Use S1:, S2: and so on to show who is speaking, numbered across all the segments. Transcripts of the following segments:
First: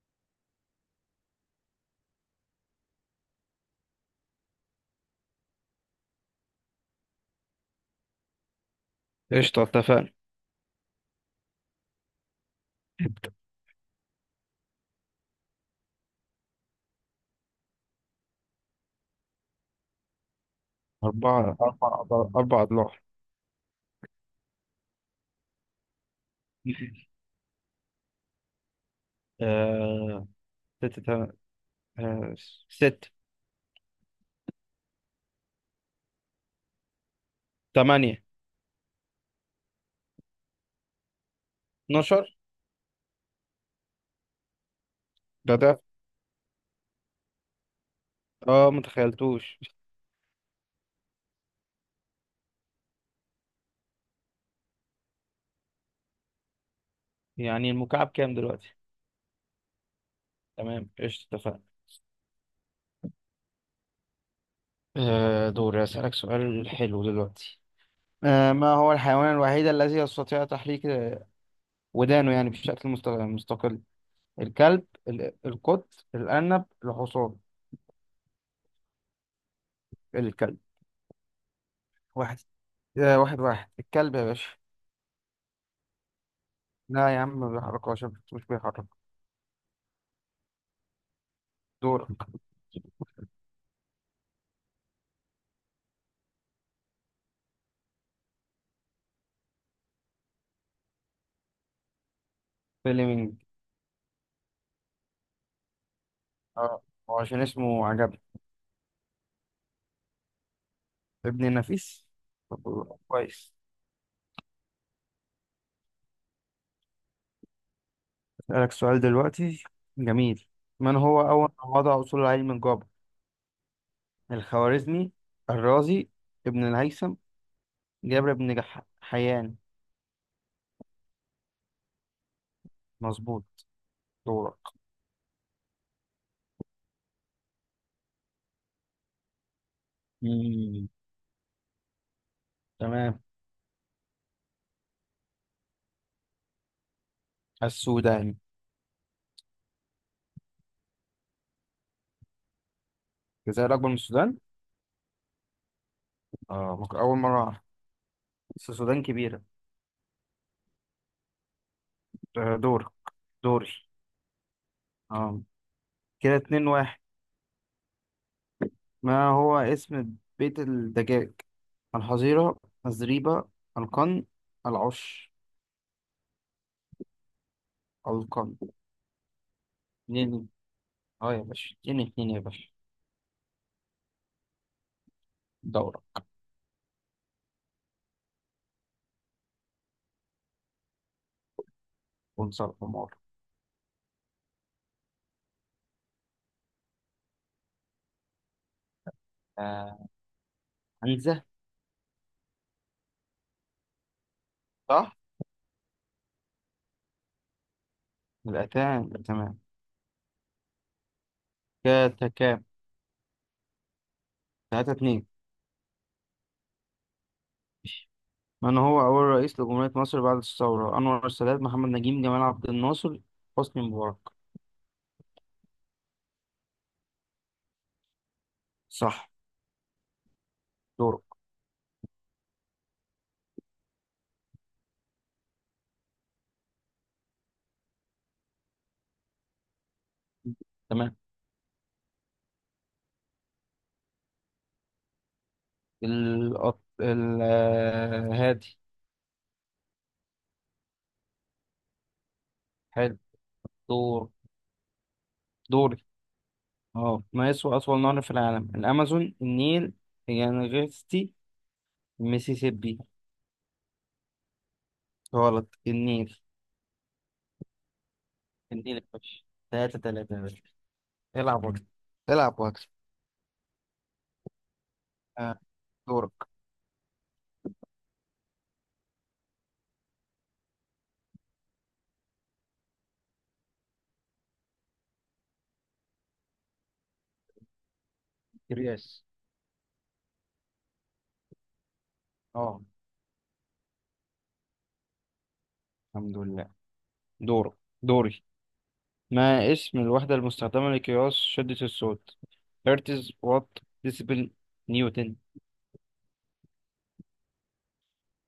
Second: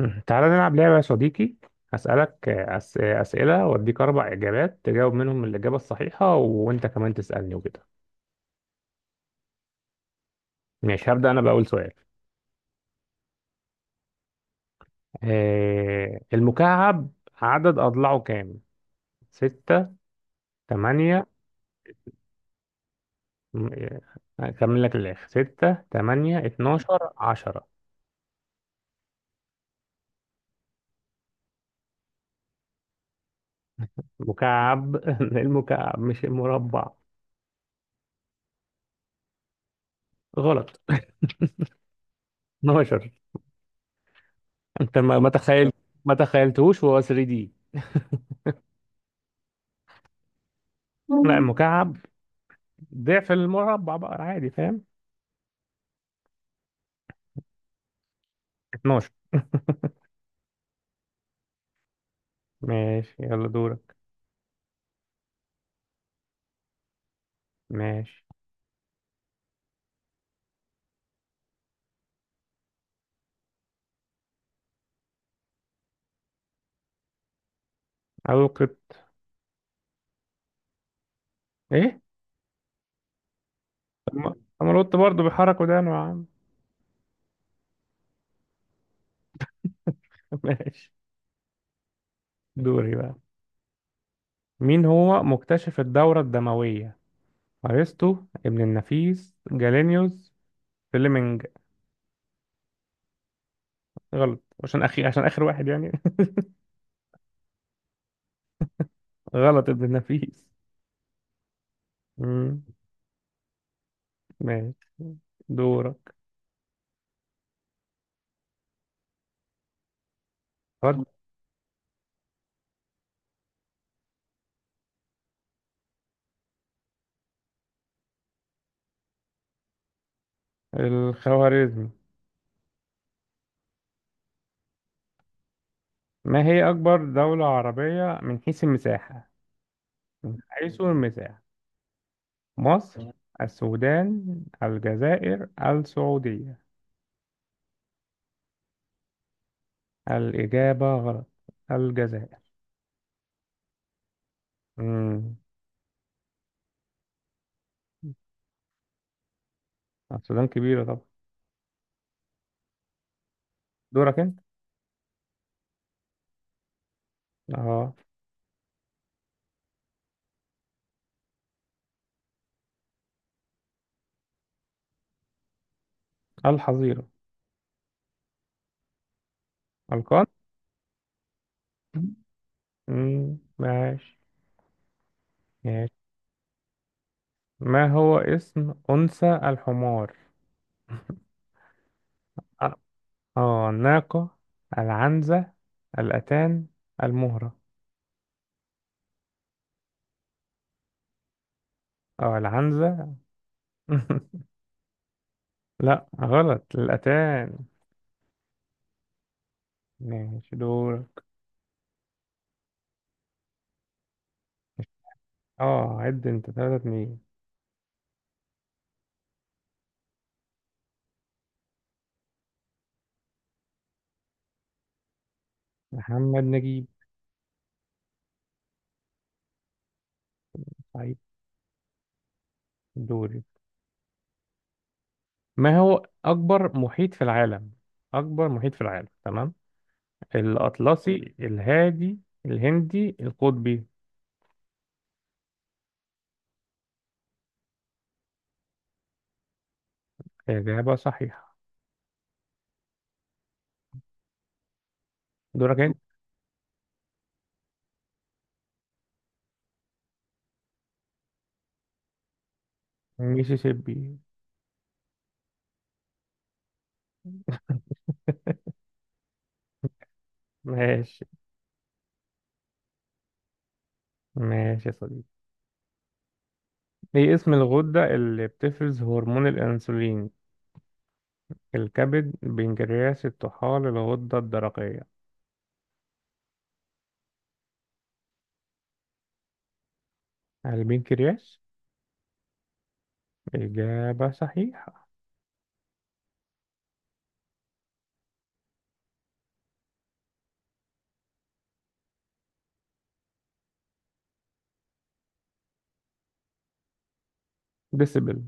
S1: مم. تعالى نلعب لعبة يا صديقي. هسألك أسئلة وأديك أربع إجابات تجاوب منهم الإجابة الصحيحة، وأنت كمان تسألني وكده.
S2: قشطة، اتفقنا.
S1: ماشي، هبدأ أنا بأول سؤال. المكعب عدد أضلاعه كام؟ ستة، تمانية.
S2: أربع أضلاع. أربع أضلاع.
S1: م- آه، هكمل لك الآخر: ستة، تمانية، اتناشر، عشرة.
S2: آه... ستة تم... آه... ست،
S1: مكعب المكعب مش المربع.
S2: 8،
S1: غلط.
S2: 12.
S1: 12. أنت
S2: ده ده
S1: ما تخيلتهوش وهو 3 دي؟
S2: اه، متخيلتوش.
S1: لا المكعب ضعف المربع بقى، عادي، فاهم؟
S2: يعني المكعب كام دلوقتي؟
S1: 12.
S2: تمام، قشطة، اتفقنا.
S1: ماشي يلا دورك.
S2: دوري. أسألك سؤال حلو دلوقتي.
S1: ماشي
S2: ما هو الحيوان الوحيد الذي يستطيع تحريك ودانه، يعني بشكل مستقل؟ الكلب، القط، الأرنب، الحصان.
S1: أو كنت.
S2: الكلب.
S1: إيه؟
S2: واحد. واحد، الكلب
S1: طب
S2: يا
S1: ما
S2: باشا.
S1: طب ما القط برضه بيحرك ودانه يا عم.
S2: لا يا عم، ما بيحركهاش. مش بيحرك.
S1: ماشي.
S2: دورك.
S1: دوري بقى. مين هو مكتشف الدورة الدموية؟ أرسطو، ابن النفيس، جالينيوس، فليمنج.
S2: فيلمينج.
S1: غلط، عشان آخر واحد يعني.
S2: اه، هو عشان اسمه عجبني.
S1: غلط، ابن النفيس.
S2: ابن النفيس.
S1: مم.
S2: طب، كويس.
S1: ماشي دورك.
S2: اسألك سؤال دلوقتي، جميل.
S1: خد.
S2: من هو أول من وضع أصول علم الجبر؟ الخوارزمي، الرازي، ابن الهيثم، جابر بن حيان.
S1: الخوارزمي.
S2: مظبوط. دورك.
S1: ما هي أكبر دولة عربية من حيث المساحة؟ من حيث
S2: مم.
S1: المساحة؟ مصر،
S2: تمام.
S1: السودان، الجزائر، السعودية.
S2: السودان.
S1: الإجابة غلط. الجزائر.
S2: الجزائر أكبر من السودان؟
S1: مم.
S2: اه، ممكن أول مرة أعرف، بس السودان كبيرة.
S1: السودان كبيرة طبعا.
S2: دورك. دوري.
S1: دورك أنت.
S2: اه، كده 2-1.
S1: أه،
S2: ما هو اسم بيت الدجاج؟ الحظيرة، الزريبة، القن، العش.
S1: الحظيرة،
S2: القن.
S1: القان.
S2: اتنين. اه يا باشا، اتنين اتنين يا باشا.
S1: مم. ماشي. ماشي،
S2: دورة.
S1: ما هو اسم أنثى الحمار؟
S2: ونصر
S1: أ-
S2: حمار.
S1: أه، الناقة، العنزة، الأتان، المهرة.
S2: آه عنزة.
S1: أه العنزة.
S2: صح؟
S1: لا غلط، الأتان.
S2: يبقى تمام، تمام.
S1: ماشي دورك.
S2: كده تكام؟ 3-2.
S1: أه عد أنت، تلاتة اتنين.
S2: من هو أول رئيس لجمهورية مصر بعد الثورة؟ أنور السادات، محمد نجيب، جمال عبد الناصر، حسني مبارك.
S1: محمد نجيب.
S2: صح.
S1: طيب.
S2: دورك.
S1: دوري. ما هو أكبر محيط في العالم؟ أكبر محيط في العالم، تمام.
S2: تمام.
S1: الأطلسي، الهادي، الهندي، القطبي.
S2: الأط... ال آه، هادي.
S1: إجابة صحيحة.
S2: حلو. دور.
S1: دورك أنت.
S2: دوري. اه، ما يسوى أطول نهر في العالم؟ الأمازون، النيل، يانغستي، الميسيسيبي.
S1: ميسيسيبي.
S2: غلط. النيل، النيل يا باشا. 3-3 يا باشا.
S1: ماشي.
S2: العب وقت، العب واكسب.
S1: ماشي يا صديقي.
S2: آه. دورك.
S1: إيه اسم الغدة اللي بتفرز هرمون الأنسولين؟ الكبد، البنكرياس، الطحال، الغدة الدرقية.
S2: قياس.
S1: البنكرياس.
S2: اه.
S1: إجابة صحيحة.
S2: الحمد لله. دورك. دوري. ما اسم الوحدة المستخدمة لقياس شدة الصوت؟ هرتز، وات، ديسيبل، نيوتن.
S1: ديسبل.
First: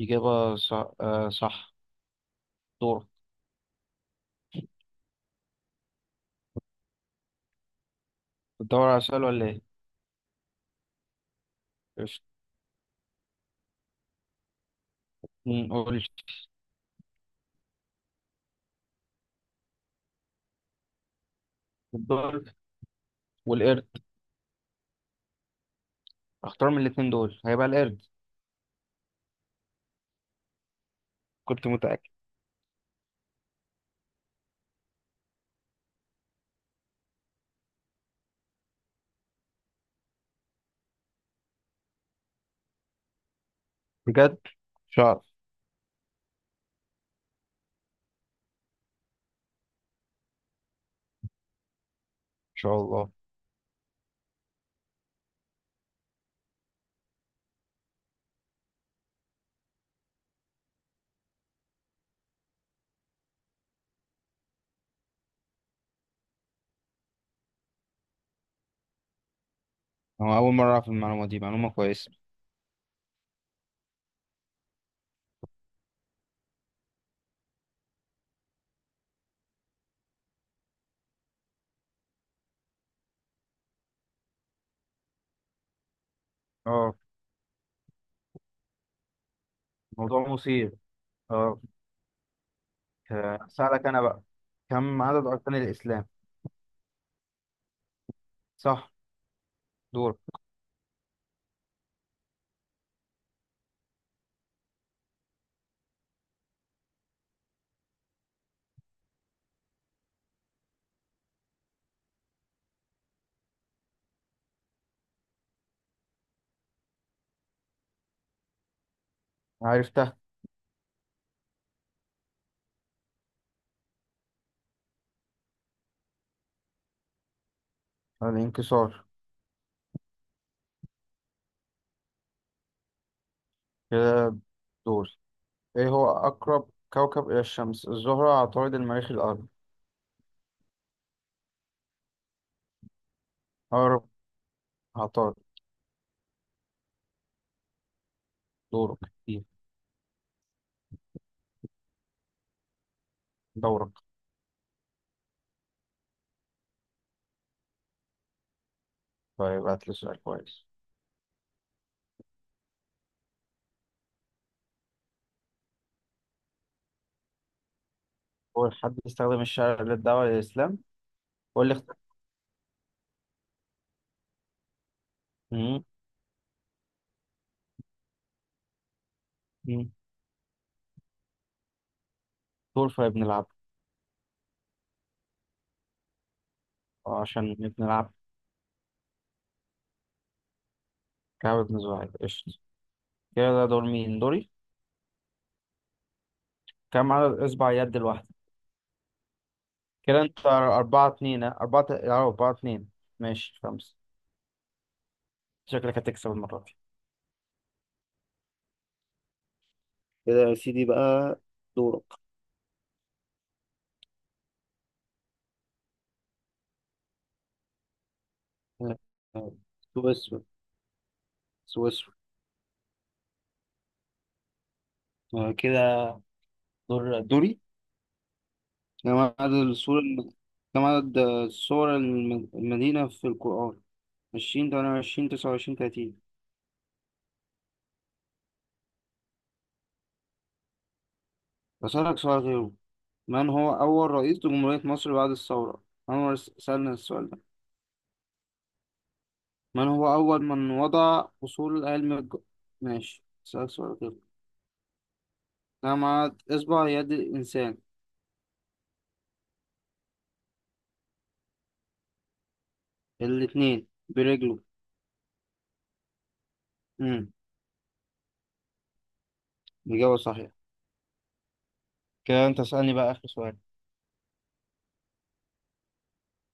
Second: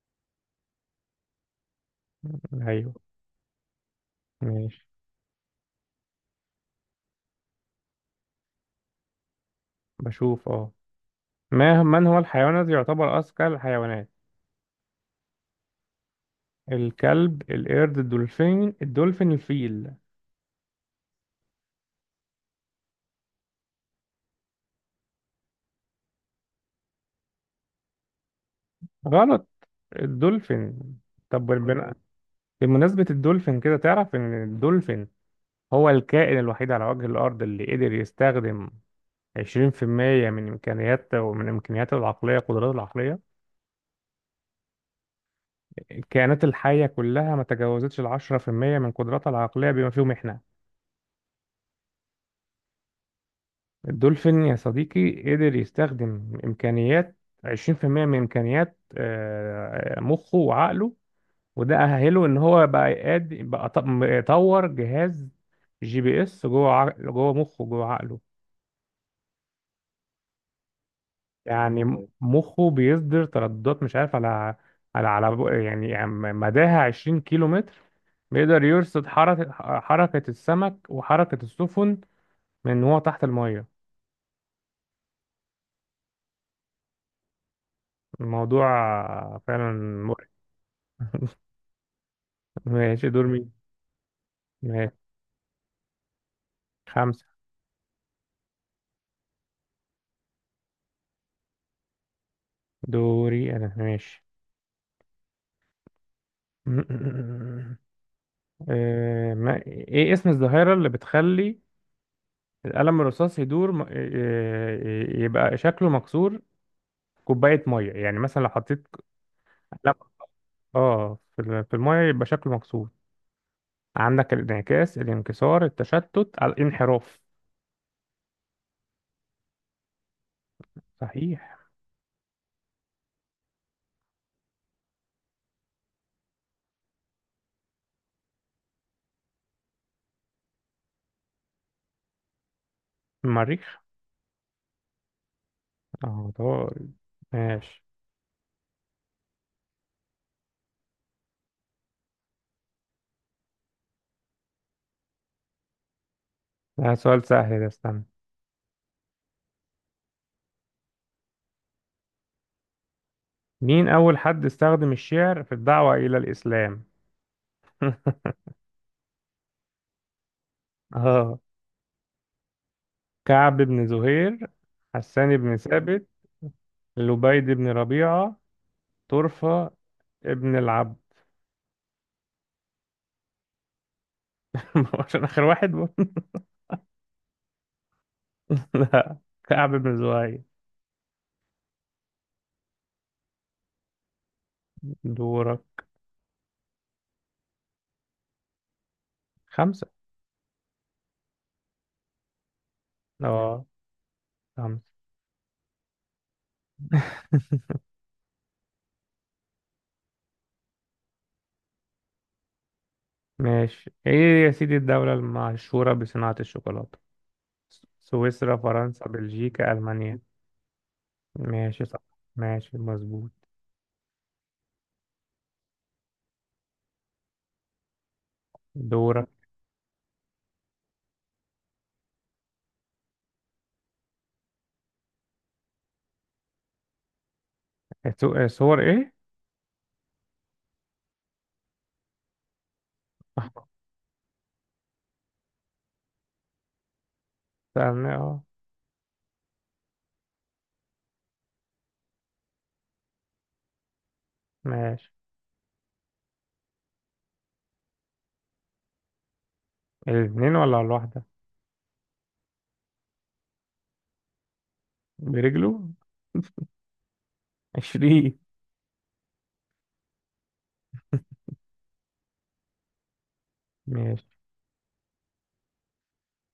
S2: إجابة صح، صح.
S1: أيوه.
S2: دورك.
S1: ماشي.
S2: بتدور على سؤال ولا إيه؟
S1: بشوف. اه ما من هو
S2: قشطة.
S1: الحيوان الذي يعتبر أذكى الحيوانات؟
S2: قول.
S1: الكلب، القرد، الدولفين، الفيل.
S2: الدول والقرد. اختار من الاتنين دول، هيبقى القرد.
S1: غلط. الدولفين. طب
S2: كنت
S1: بالبناء.
S2: متأكد.
S1: بمناسبة الدولفين، كده تعرف إن الدولفين هو الكائن الوحيد على وجه الأرض اللي قدر يستخدم 20% من إمكانياته، ومن إمكانياته العقلية، قدراته العقلية.
S2: بجد ان، مش هعرف.
S1: الكائنات الحية كلها ما تجاوزتش ال 10% من قدراتها العقلية بما فيهم إحنا.
S2: شاء الله.
S1: الدولفين يا صديقي قدر يستخدم إمكانيات 20% من إمكانيات مخه وعقله. وده أهله إن هو بقى قادر بقى، يطور جهاز جي بي إس جوه جوه مخه جوه عقله.
S2: أنا أول مرة أعرف المعلومة دي، معلومة
S1: يعني
S2: كويسة.
S1: مخه بيصدر ترددات، مش عارف، على يعني مداها 20 كيلو متر. بيقدر يرصد حركة السمك وحركة السفن من وهو تحت المية.
S2: اه.
S1: الموضوع فعلا مرعب.
S2: موضوع مثير. اه.
S1: ماشي دور مين.
S2: اسالك انا بقى.
S1: ماشي
S2: كم عدد اركان الاسلام؟
S1: خمسة.
S2: صح. دور.
S1: دوري أنا ماشي. آه، ما إيه اسم الظاهرة اللي بتخلي القلم الرصاص يدور يبقى شكله مكسور في كوباية مية؟ يعني مثلا لو حطيت قلم
S2: عرفتها.
S1: في المية يبقى شكله مكسور. عندك الانعكاس، الانكسار، التشتت، الانحراف.
S2: الانكسار.
S1: صحيح.
S2: كده. دور. ايه هو اقرب كوكب الى الشمس؟ الزهره، عطارد، المريخ، الارض.
S1: المريخ.
S2: اقرب عطارد.
S1: اه طبعا. ماشي.
S2: دورك. إيه؟ دورك.
S1: ده سؤال سهل ده، استنى.
S2: طيب، هات لي سؤال كويس.
S1: مين أول حد استخدم الشعر في الدعوة إلى الإسلام؟
S2: اول حد استخدم الشرع للدعوه للاسلام.
S1: اه،
S2: قول لي.
S1: كعب بن زهير، حسان بن
S2: مم.
S1: ثابت، لبيد بن ربيعة، طرفة
S2: مم.
S1: ابن العبد.
S2: دور في ابن العبد.
S1: ما هو عشان آخر واحد برضه.
S2: عشان ابن العبد.
S1: لا، كعب بن زهير.
S2: كعب بن زهير. قشطة. كده، ده دور مين؟ دوري.
S1: دورك.
S2: كام عدد اصبع يد الواحدة؟
S1: خمسة.
S2: كده انت 4-2، ها؟ أربعة، أربعة اتنين. ماشي
S1: اه
S2: 5.
S1: خمسة.
S2: شكلك هتكسب المرة دي. كده يا سيدي بقى. دورك.
S1: ماشي. ايه يا سيدي الدولة المشهورة بصناعة الشوكولاتة؟ سويسرا،
S2: آه،
S1: فرنسا،
S2: آه،
S1: بلجيكا، ألمانيا.
S2: سويسرا.
S1: ماشي صح.
S2: سويسرا.
S1: ماشي مظبوط.
S2: كده. دور. دوري. كم
S1: دورك.
S2: عدد كم عدد سور المدينة في القرآن؟ 20، 28، 29، 30.
S1: صور ايه؟
S2: أسألك سؤال غيره. من هو أول رئيس لجمهورية مصر بعد الثورة؟ سألنا السؤال ده.
S1: سألنا. اه
S2: من هو أول من وضع أصول علم. ماشي أسألك سؤال كده.
S1: ماشي.
S2: جمع إصبع يد الإنسان.
S1: الاثنين ولا الواحدة؟
S2: الاتنين برجله.
S1: برجله.
S2: امم.
S1: عشرين.
S2: الإجابة صحيحة. كده أنت اسألني بقى آخر سؤال.
S1: ماشي.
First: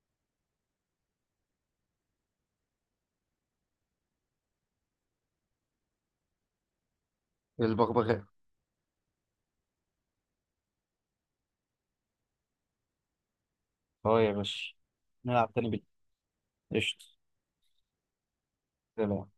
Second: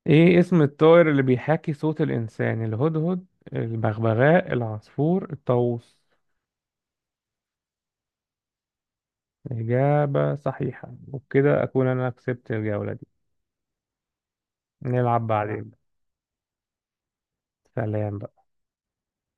S1: ايه اسم الطائر اللي بيحاكي صوت الانسان؟ الهدهد، البغبغاء، العصفور، الطاووس.
S2: البغبغاء.
S1: إجابة صحيحة، وبكده أكون أنا كسبت الجولة دي.
S2: أه يا باشا.
S1: نلعب نعم
S2: نلعب تاني.
S1: بعدين.
S2: بالقشط.
S1: سلام.
S2: سلام.